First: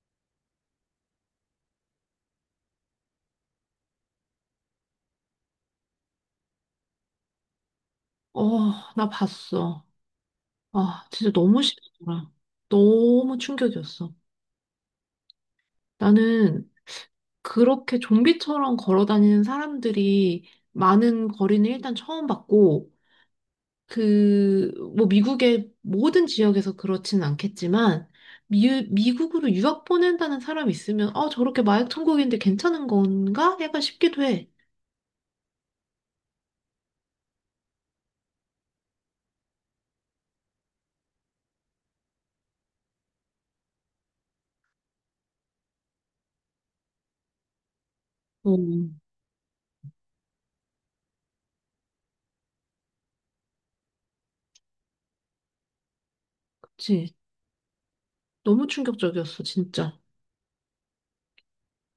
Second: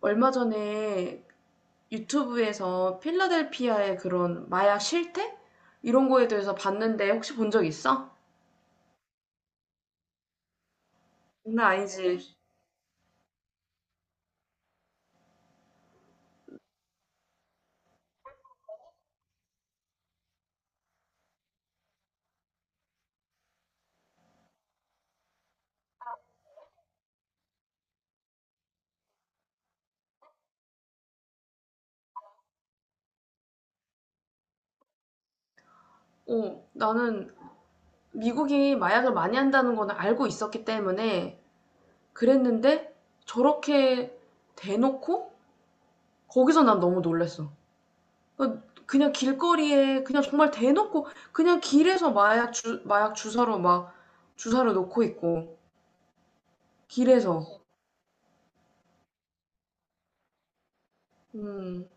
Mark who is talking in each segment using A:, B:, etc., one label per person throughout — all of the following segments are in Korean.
A: 얼마 전에 유튜브에서 필라델피아의 그런 마약 실태? 이런 거에 대해서 봤는데 혹시 본 적 있어?
B: 어, 나 봤어. 아, 진짜 너무
A: 장난
B: 싫더라.
A: 아니지.
B: 너무 충격이었어. 나는 그렇게 좀비처럼 걸어 다니는 사람들이 많은 거리는 일단 처음 봤고, 그, 뭐 미국의 모든 지역에서 그렇지는 않겠지만, 미국으로 유학 보낸다는 사람이 있으면, 아, 저렇게 마약 천국인데 괜찮은 건가? 약간 싶기도 해.
A: 어, 나는 미국이 마약을 많이 한다는 거는 알고 있었기 때문에 그랬는데 저렇게 대놓고 거기서 난 너무 놀랬어.
B: 어,
A: 그러니까 그냥 길거리에 그냥 정말 대놓고 그냥 길에서 마약 주, 마약 주사로 막 주사를 놓고 있고
B: 그치.
A: 길에서.
B: 너무 충격적이었어, 진짜.
A: 음.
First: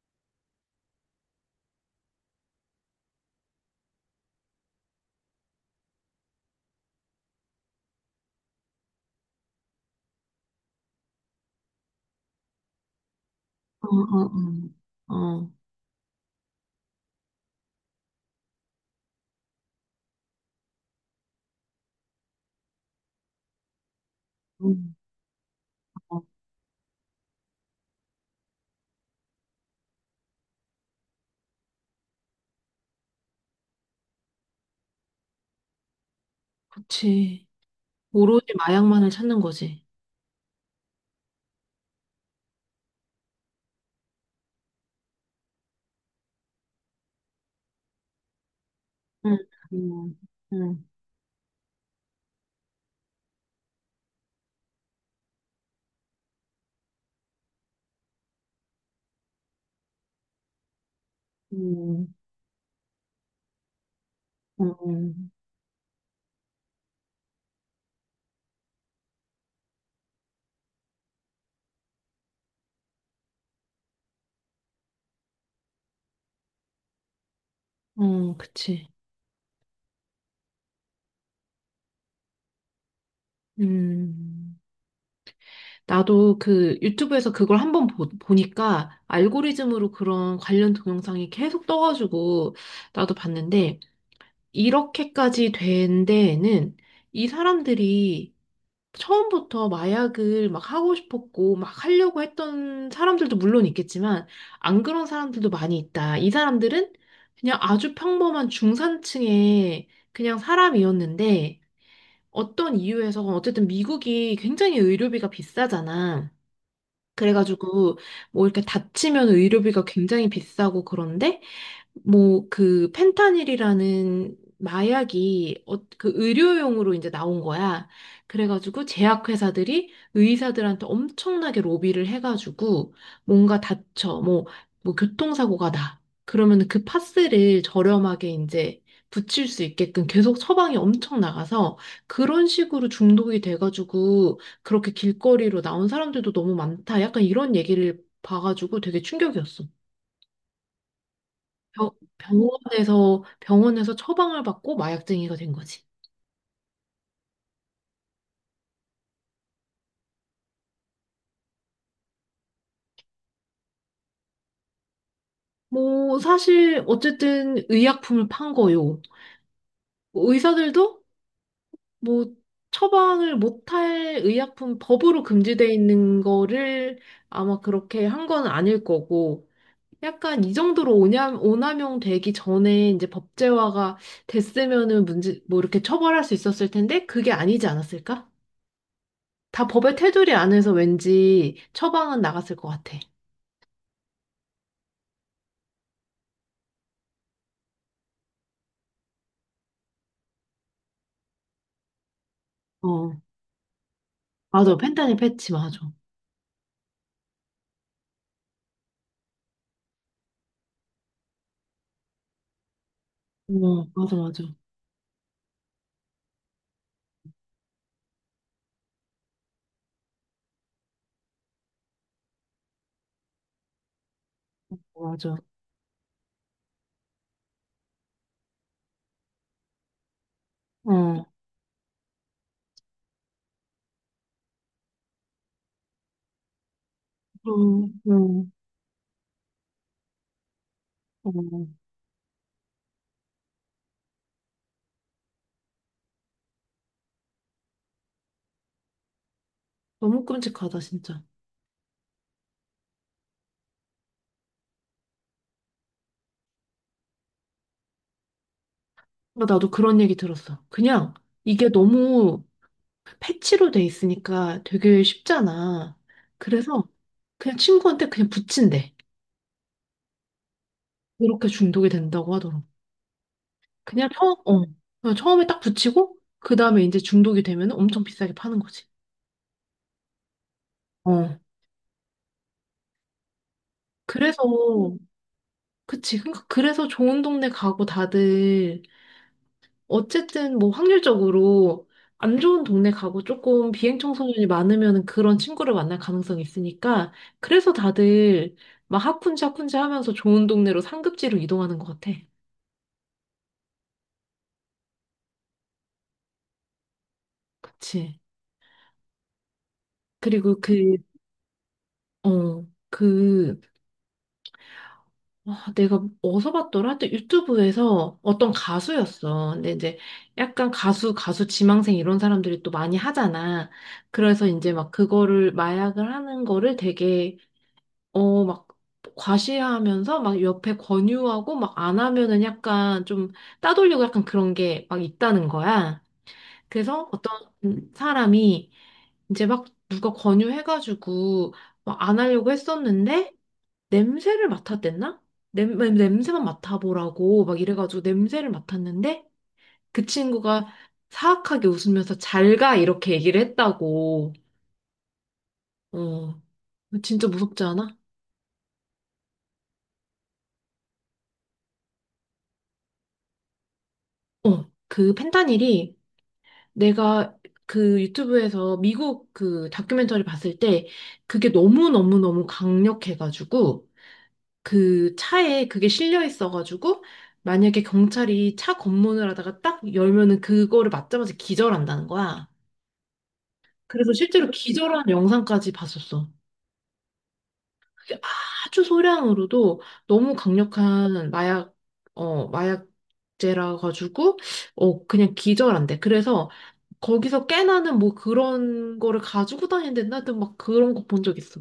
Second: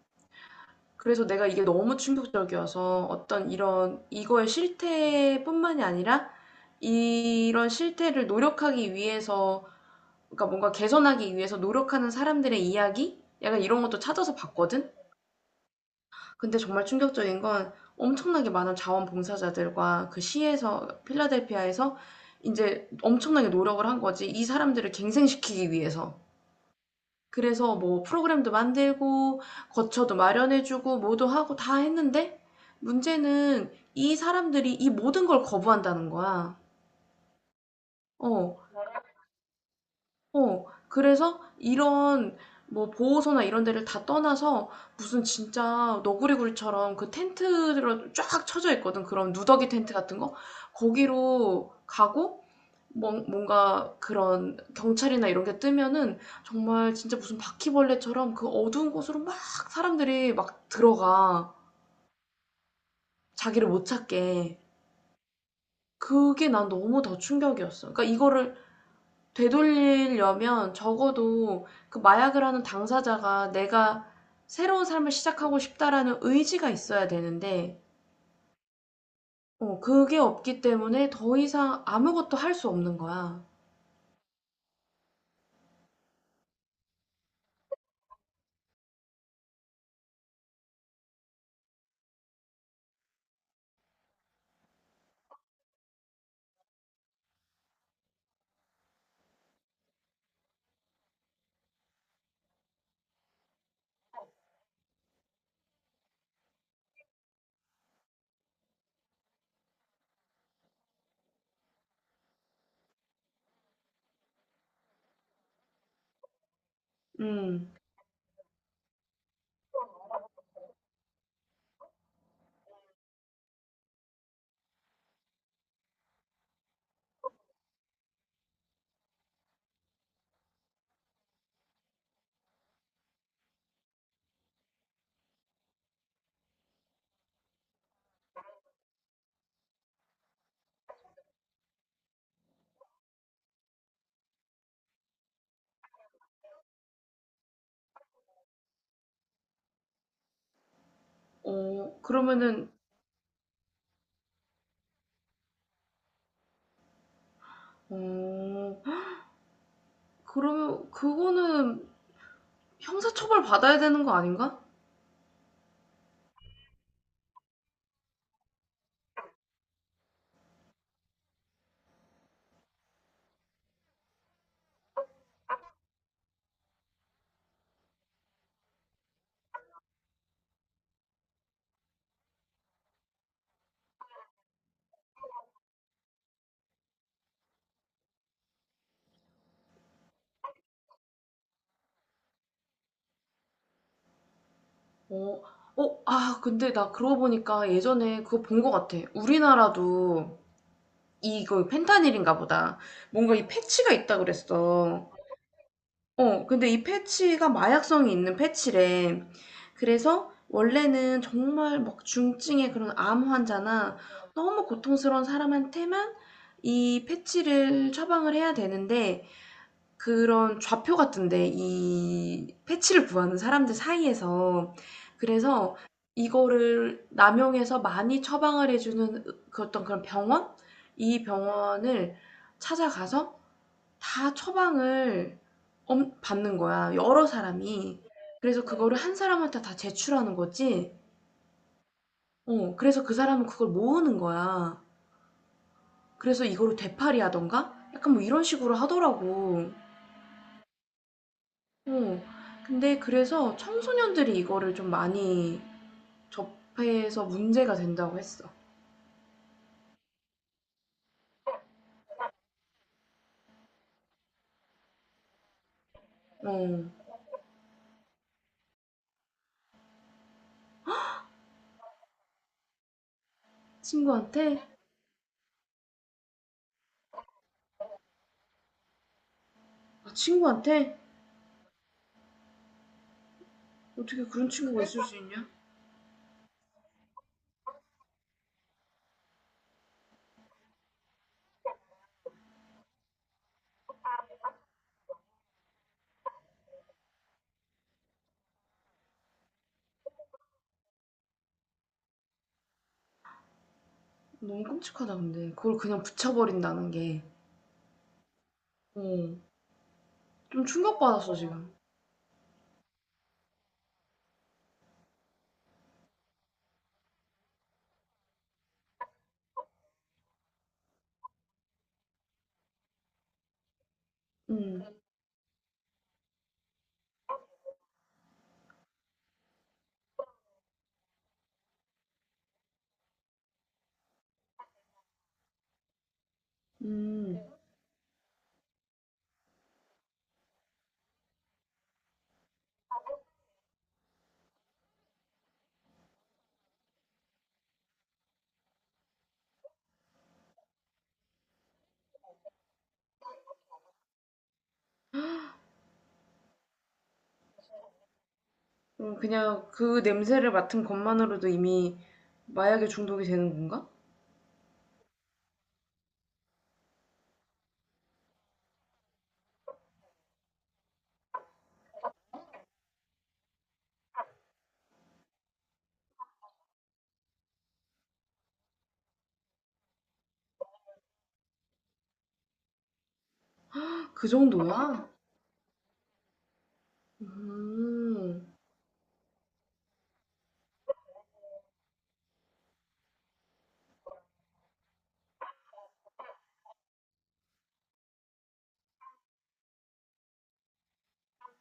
A: 그래서 내가 이게 너무 충격적이어서 어떤 이런 이거의 실태뿐만이 아니라 이런 실태를 노력하기 위해서 그러니까 뭔가 개선하기 위해서 노력하는 사람들의 이야기? 약간 이런
B: 어,
A: 것도 찾아서 봤거든?
B: 어, 어. 어.
A: 근데 정말 충격적인 건 엄청나게 많은 자원봉사자들과 그 시에서, 필라델피아에서 이제 엄청나게 노력을 한 거지. 이 사람들을
B: 음.
A: 갱생시키기 위해서.
B: 어.
A: 그래서 뭐 프로그램도 만들고 거처도 마련해 주고 뭐도 하고 다 했는데 문제는 이 사람들이 이 모든 걸 거부한다는 거야.
B: 그치. 오로지
A: 어,
B: 마약만을 찾는 거지.
A: 어. 그래서 이런 뭐 보호소나 이런 데를 다 떠나서 무슨 진짜 너구리굴처럼 그 텐트로 쫙 쳐져 있거든. 그런
B: 응.
A: 누더기 텐트
B: 응.
A: 같은 거.
B: 응.
A: 거기로 가고 뭔 뭔가 그런 경찰이나 이런 게 뜨면은 정말 진짜 무슨 바퀴벌레처럼 그 어두운 곳으로 막 사람들이 막 들어가.
B: 응.
A: 자기를 못 찾게.
B: 응.
A: 그게 난 너무 더 충격이었어. 그러니까 이거를 되돌리려면 적어도 그 마약을 하는 당사자가 내가 새로운 삶을 시작하고 싶다라는 의지가 있어야 되는데,
B: 응. 그치.
A: 어, 그게 없기 때문에 더 이상 아무것도 할 수 없는 거야.
B: 음. 나도 그 유튜브에서 그걸 한번 보니까 알고리즘으로 그런 관련 동영상이 계속 떠가지고 나도 봤는데 이렇게까지 된 데에는 이 사람들이 처음부터 마약을 막 하고 싶었고 막 하려고 했던 사람들도 물론 있겠지만 안 그런 사람들도 많이 있다. 이 사람들은 그냥 아주 평범한 중산층의 그냥 사람이었는데 어떤 이유에서 어쨌든 미국이 굉장히 의료비가 비싸잖아.
A: 음,
B: 그래가지고 뭐 이렇게 다치면 의료비가 굉장히 비싸고 그런데 뭐 그 펜타닐이라는 마약이 어, 그 의료용으로 이제 나온 거야. 그래가지고 제약회사들이 의사들한테 엄청나게 로비를 해가지고 뭔가 다쳐 뭐 뭐 교통사고가 나. 그러면 그 파스를 저렴하게 이제 붙일 수 있게끔 계속 처방이 엄청 나가서 그런 식으로 중독이 돼가지고 그렇게 길거리로 나온 사람들도 너무 많다. 약간 이런 얘기를 봐가지고 되게 충격이었어. 병-
A: 어, 그러면은,
B: 병원에서 처방을 받고 마약쟁이가 된 거지.
A: 어, 그러면 그거는 형사처벌 받아야 되는 거 아닌가?
B: 뭐 사실 어쨌든 의약품을 판 거요. 의사들도 뭐 처방을 못할 의약품 법으로 금지돼 있는 거를 아마 그렇게 한 건 아닐 거고. 약간 이 정도로 오남용 되기 전에 이제 법제화가 됐으면은 문제, 뭐 이렇게 처벌할 수 있었을 텐데 그게 아니지 않았을까? 다 법의 테두리 안에서 왠지 처방은 나갔을 것 같아.
A: 어, 어, 아, 근데 나 그러고 보니까 예전에 그거 본 거 같아. 우리나라도 이거 펜타닐인가 보다.
B: 어.
A: 뭔가 이 패치가 있다
B: 맞아.
A: 그랬어.
B: 펜타닐 패치, 맞아.
A: 어, 근데 이 패치가 마약성이 있는 패치래. 그래서 원래는 정말 막 중증의 그런 암
B: 어,
A: 환자나
B: 맞아, 맞아.
A: 너무 고통스러운 사람한테만 이 패치를 처방을 해야 되는데 그런 좌표 같은데 이 패치를 구하는 사람들 사이에서.
B: 맞아.
A: 그래서 이거를 남용해서 많이 처방을 해 주는 그 어떤 그런 병원?
B: 어,
A: 이
B: 어,
A: 병원을 찾아가서 다 처방을 엄 받는 거야 여러 사람이.
B: 어,
A: 그래서 그거를 한 사람한테 다 제출하는 거지.
B: 어.
A: 어, 그래서 그 사람은 그걸 모으는 거야. 그래서 이거를 되팔이 하던가 약간 뭐 이런 식으로 하더라고.
B: 너무 끔찍하다, 진짜.
A: 어. 근데 그래서 청소년들이 이거를 좀 많이 접해서 문제가 된다고 했어.
B: 그러니까 나도 그런 얘기 들었어. 그냥 이게 너무 패치로 돼 있으니까 되게 쉽잖아.
A: 어.
B: 그래서 그냥 친구한테 그냥 붙인대. 이렇게 중독이 된다고 하더라고. 그냥 처음,
A: 친구한테?
B: 어. 그냥 처음에 딱 붙이고, 그 다음에 이제 중독이 되면 엄청 비싸게 파는 거지.
A: 아, 친구한테?
B: 어.
A: 어떻게
B: 그래서,
A: 그런 친구가 있을 수 있냐?
B: 그치. 그러니까 그래서 좋은 동네 가고 다들 어쨌든 뭐 확률적으로 안 좋은 동네 가고 조금 비행 청소년이 많으면 그런 친구를 만날 가능성이 있으니까 그래서 다들 막 하쿤지 하쿤지 하면서 좋은 동네로 상급지로 이동하는 것 같아.
A: 너무 끔찍하다, 근데. 그걸 그냥 붙여버린다는 게.
B: 그치.
A: 어.
B: 그리고
A: 좀
B: 그,
A: 충격받았어, 지금.
B: 어, 그, 아, 내가 어디서 봤더라? 하여튼 유튜브에서 어떤 가수였어. 근데 이제 약간 가수, 가수 지망생 이런 사람들이 또 많이 하잖아. 그래서 이제 막
A: 음.
B: 그거를 마약을 하는 거를 되게 어, 막 과시하면서 막 옆에 권유하고 막 안 하면은 약간 좀 따돌리고 약간 그런 게 막 있다는 거야. 그래서
A: 음.
B: 어떤 사람이 이제 막 누가 권유해가지고 막 안 하려고 했었는데 냄새를 맡았댔나? 냄새만 맡아보라고 막 이래가지고 냄새를 맡았는데 그 친구가 사악하게 웃으면서 잘가 이렇게 얘기를 했다고. 어, 진짜 무섭지 않아?
A: 어, 그냥 그 냄새를 맡은 것만으로도 이미 마약에 중독이 되는 건가?
B: 어, 그 펜타닐이 내가 그 유튜브에서 미국 그 다큐멘터리 봤을 때 그게 너무너무너무 강력해가지고 그 차에 그게 실려 있어가지고 만약에 경찰이 차 검문을 하다가 딱 열면은 그거를 맞자마자 기절한다는 거야. 그래서
A: 그
B: 실제로 기절한
A: 정도야?
B: 영상까지 봤었어. 그게
A: 음.
B: 아주 소량으로도 너무 강력한 마약, 어, 마약제라 가지고, 어, 그냥 기절한대. 그래서 거기서 깨나는 뭐 그런 거를 가지고 다니는데 나도 막 그런 거 본 적 있어.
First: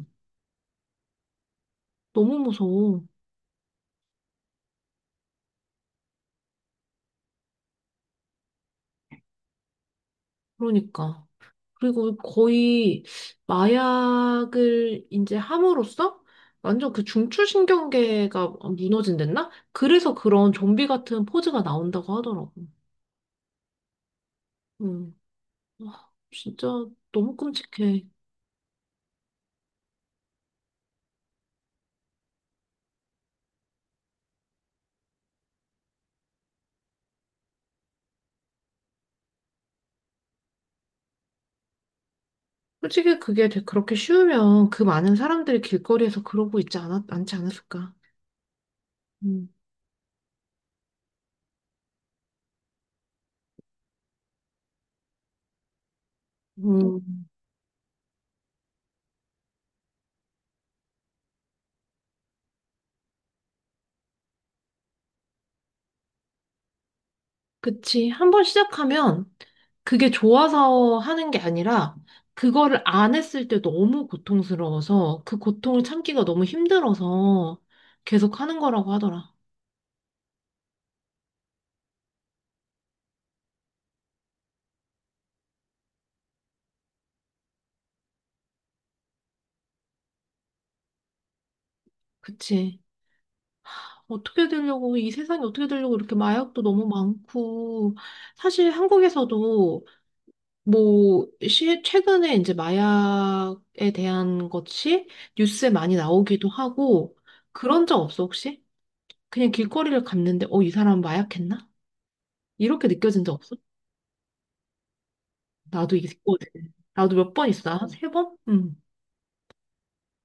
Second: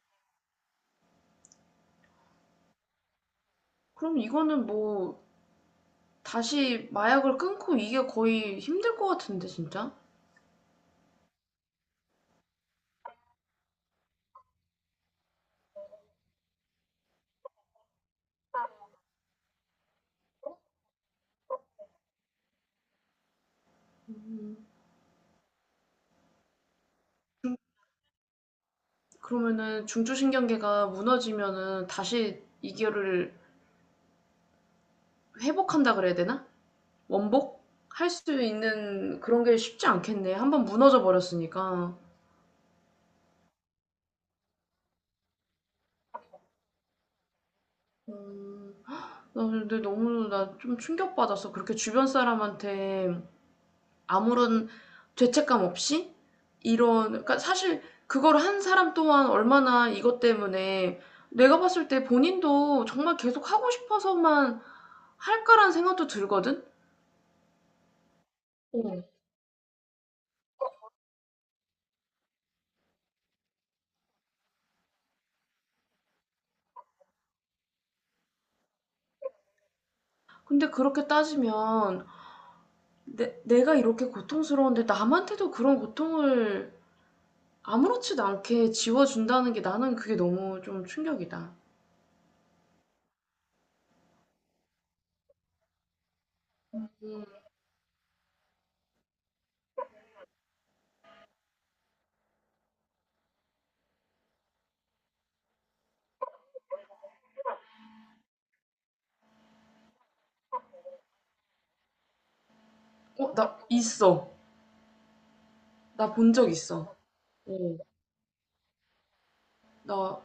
B: 너무 무서워.
A: 그럼 이거는 뭐 다시 마약을 끊고 이게 거의 힘들 것 같은데 진짜?
B: 그러니까. 그리고 거의 마약을 이제 함으로써 완전 그 중추신경계가 무너진댔나? 그래서 그런 좀비 같은 포즈가 나온다고 하더라고. 음. 와, 진짜 너무 끔찍해.
A: 그러면은 중추신경계가 무너지면은 다시 이거를 회복한다 그래야 되나? 원복? 할 수 있는 그런 게 쉽지 않겠네. 한번 무너져 버렸으니까.
B: 솔직히 그게 그렇게 쉬우면 그 많은 사람들이 길거리에서 그러고 있지 않지 않았을까?
A: 음, 나
B: 음.
A: 근데 너무 나 좀 충격받았어. 그렇게 주변 사람한테 아무런 죄책감 없이 이런
B: 음.
A: 그러니까 사실 그걸 한 사람 또한 얼마나 이것 때문에 내가 봤을 때 본인도 정말 계속 하고 싶어서만 할까라는 생각도 들거든?
B: 그치. 한번
A: 어.
B: 시작하면 그게 좋아서 하는 게 아니라 그거를 안 했을 때 너무 고통스러워서 그 고통을 참기가 너무 힘들어서 계속 하는 거라고 하더라.
A: 근데 그렇게 따지면 내 내가 이렇게 고통스러운데 남한테도 그런 고통을 아무렇지도 않게 지워준다는 게 나는 그게 너무 좀 충격이다.
B: 그치. 어떻게 되려고, 이 세상이 어떻게 되려고 이렇게 마약도 너무 많고, 사실 한국에서도 뭐, 시, 최근에 이제 마약에 대한 것이 뉴스에 많이 나오기도 하고, 그런 적 없어, 혹시? 그냥 길거리를 갔는데, 어, 이 사람 마약했나? 이렇게 느껴진 적
A: 어,
B: 없어?
A: 나 있어.
B: 나도
A: 나
B: 이게
A: 본
B: 있거든.
A: 적 있어.
B: 나도 몇 번
A: 어.
B: 있어. 한 세 번? 응.
A: 나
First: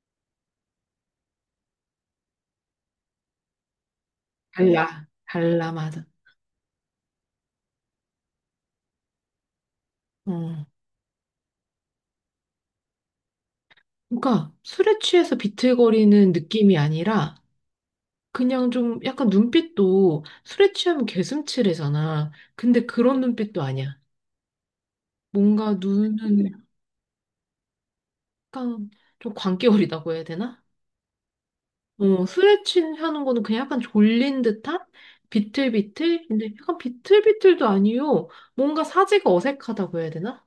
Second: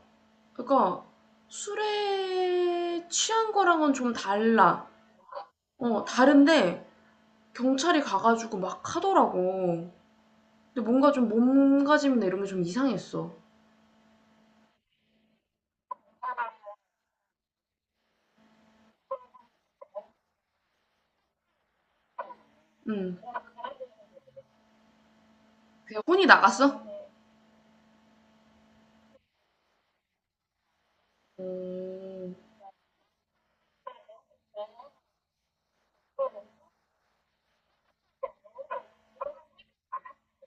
A: 그러니까 술에 취한 거랑은 좀 달라.
B: 달라. 달라, 맞아.
A: 어, 다른데 경찰이 가가지고 막 하더라고.
B: 어.
A: 근데 뭔가 좀 몸가짐이나 이런 게 좀 이상했어.
B: 그러니까 술에 취해서 비틀거리는 느낌이 아니라 그냥 좀 약간 눈빛도 술에 취하면 개슴츠레잖아. 근데
A: 응.
B: 그런 눈빛도 아니야. 뭔가
A: 그냥
B: 눈은
A: 혼이 나갔어?
B: 약간 좀 광기어리다고 해야 되나? 어, 술에 취하는 거는 그냥 약간 졸린 듯한? 비틀비틀? 근데 약간 비틀비틀도 아니요. 뭔가 사지가 어색하다고 해야 되나?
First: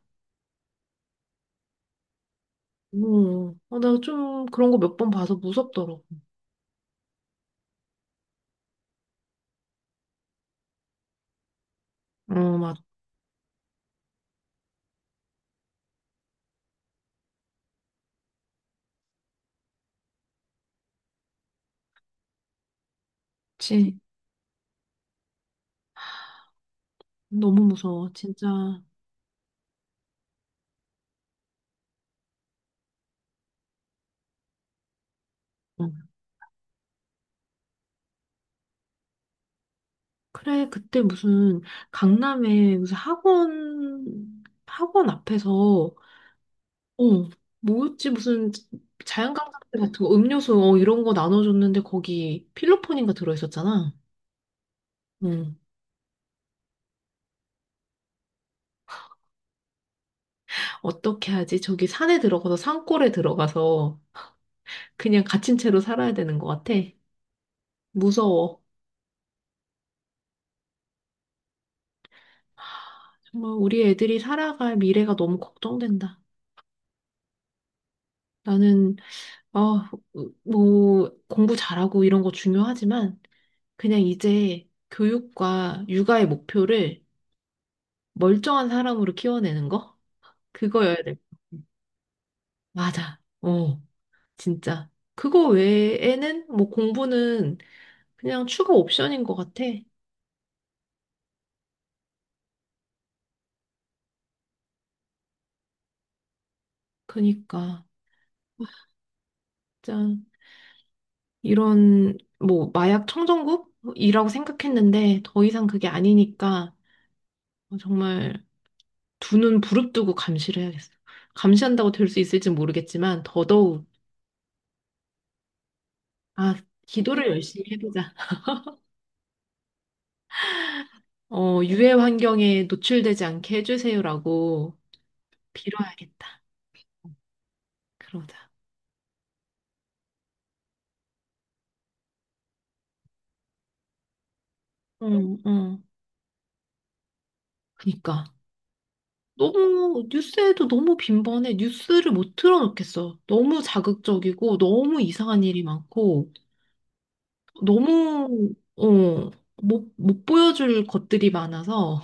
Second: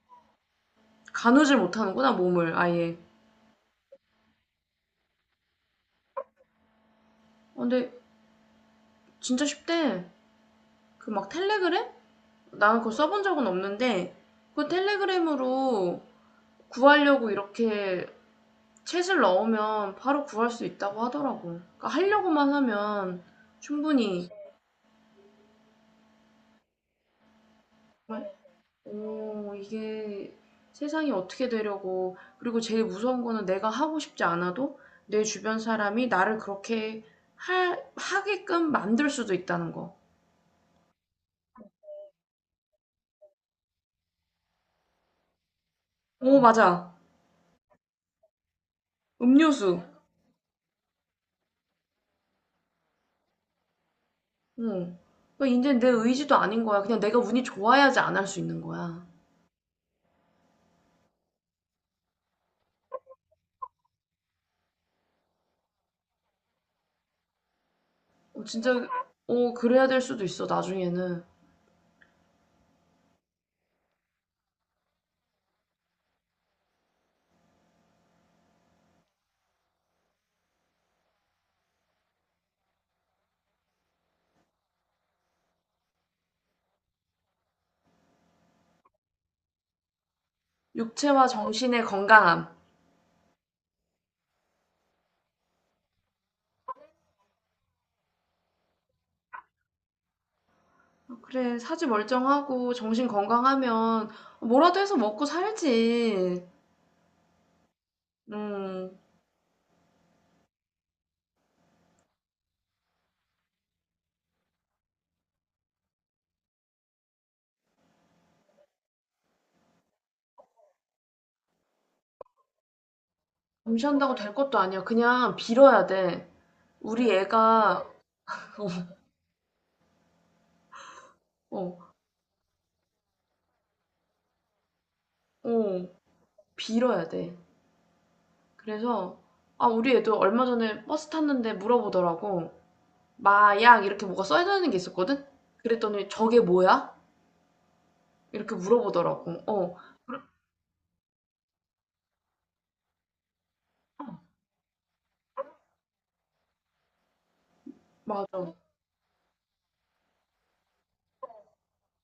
A: 가누질 못하는구나, 몸을 아예.
B: 어, 나 좀 그런 거 몇 번 봐서 무섭더라고.
A: 어, 근데 진짜 쉽대. 그 막 텔레그램?
B: 어,
A: 나는 그거 써본 적은 없는데 그 텔레그램으로 구하려고 이렇게 챗을 넣으면 바로 구할 수 있다고 하더라고. 그러니까 하려고만 하면
B: 맞지.
A: 충분히.
B: 너무 무서워, 진짜. 어.
A: 오.. 이게 세상이 어떻게 되려고, 그리고 제일 무서운 거는 내가 하고 싶지 않아도 내 주변 사람이 나를 그렇게 하게끔 만들 수도 있다는 거.
B: 그래, 그때 무슨 강남에 무슨 학원, 학원 앞에서,
A: 오, 맞아.
B: 어, 뭐였지? 무슨 자연강사제
A: 음료수.
B: 같은 거, 음료수, 어, 이런 거 나눠줬는데 거기 필로폰인가 들어있었잖아.
A: 응.
B: 응.
A: 그러니까 이제 내 의지도 아닌 거야. 그냥 내가 운이 좋아야지 안 할 수 있는 거야.
B: 어떻게 하지? 저기 산에 들어가서, 산골에 들어가서 그냥 갇힌 채로 살아야 되는 것 같아.
A: 어,
B: 무서워.
A: 진짜, 어, 그래야 될 수도 있어, 나중에는.
B: 정말 우리 애들이 살아갈 미래가 너무 걱정된다. 나는, 아, 뭐, 공부 잘하고 이런 거 중요하지만, 그냥 이제 교육과 육아의 목표를 멀쩡한 사람으로 키워내는 거? 그거여야 될 것
A: 육체와
B: 같아.
A: 정신의 건강함.
B: 맞아. 어, 진짜. 그거 외에는 뭐 공부는 그냥 추가 옵션인 것 같아.
A: 어, 그래, 사지 멀쩡하고 정신 건강하면 뭐라도 해서 먹고 살지.
B: 그니까,
A: 음.
B: 짠. 이런, 뭐, 마약 청정국이라고 생각했는데, 더 이상 그게 아니니까, 정말 두 눈 부릅뜨고 감시를 해야겠어. 감시한다고 될 수 있을지 모르겠지만 더더욱
A: 감시한다고 될 것도 아니야. 그냥 빌어야 돼.
B: 아,
A: 우리
B: 기도를 열심히
A: 애가,
B: 해보자. 어,
A: 어,
B: 유해 환경에 노출되지 않게 해주세요라고
A: 어,
B: 빌어야겠다.
A: 빌어야 돼.
B: 그러자.
A: 그래서, 아, 우리 애도 얼마 전에 버스 탔는데 물어보더라고. 마약, 이렇게 뭐가 써있는 게 있었거든?
B: 응, 응.
A: 그랬더니 저게 뭐야?
B: 그니까.
A: 이렇게 물어보더라고. 어,
B: 너무 뉴스에도 너무 빈번해. 뉴스를 못 틀어놓겠어. 너무 자극적이고 너무 이상한 일이 많고 너무
A: 맞아.
B: 어, 못 보여줄 것들이 많아서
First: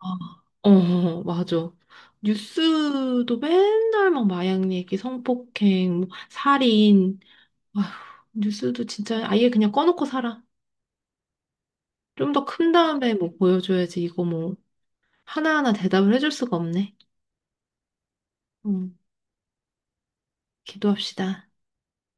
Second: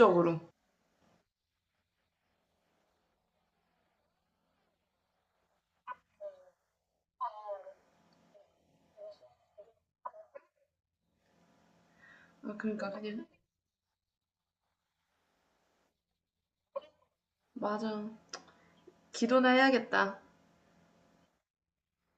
B: 아, 어, 맞아. 뉴스도 맨날 막 마약 얘기, 성폭행, 뭐 살인. 아휴, 뉴스도 진짜 아예 그냥 꺼놓고 살아. 좀 더
A: 아,
B: 큰
A: 그러니까
B: 다음에
A: 그냥,
B: 뭐 보여줘야지. 이거 뭐 하나하나 대답을 해줄 수가 없네.
A: 맞아.
B: 음,
A: 기도나 해야겠다.
B: 기도합시다.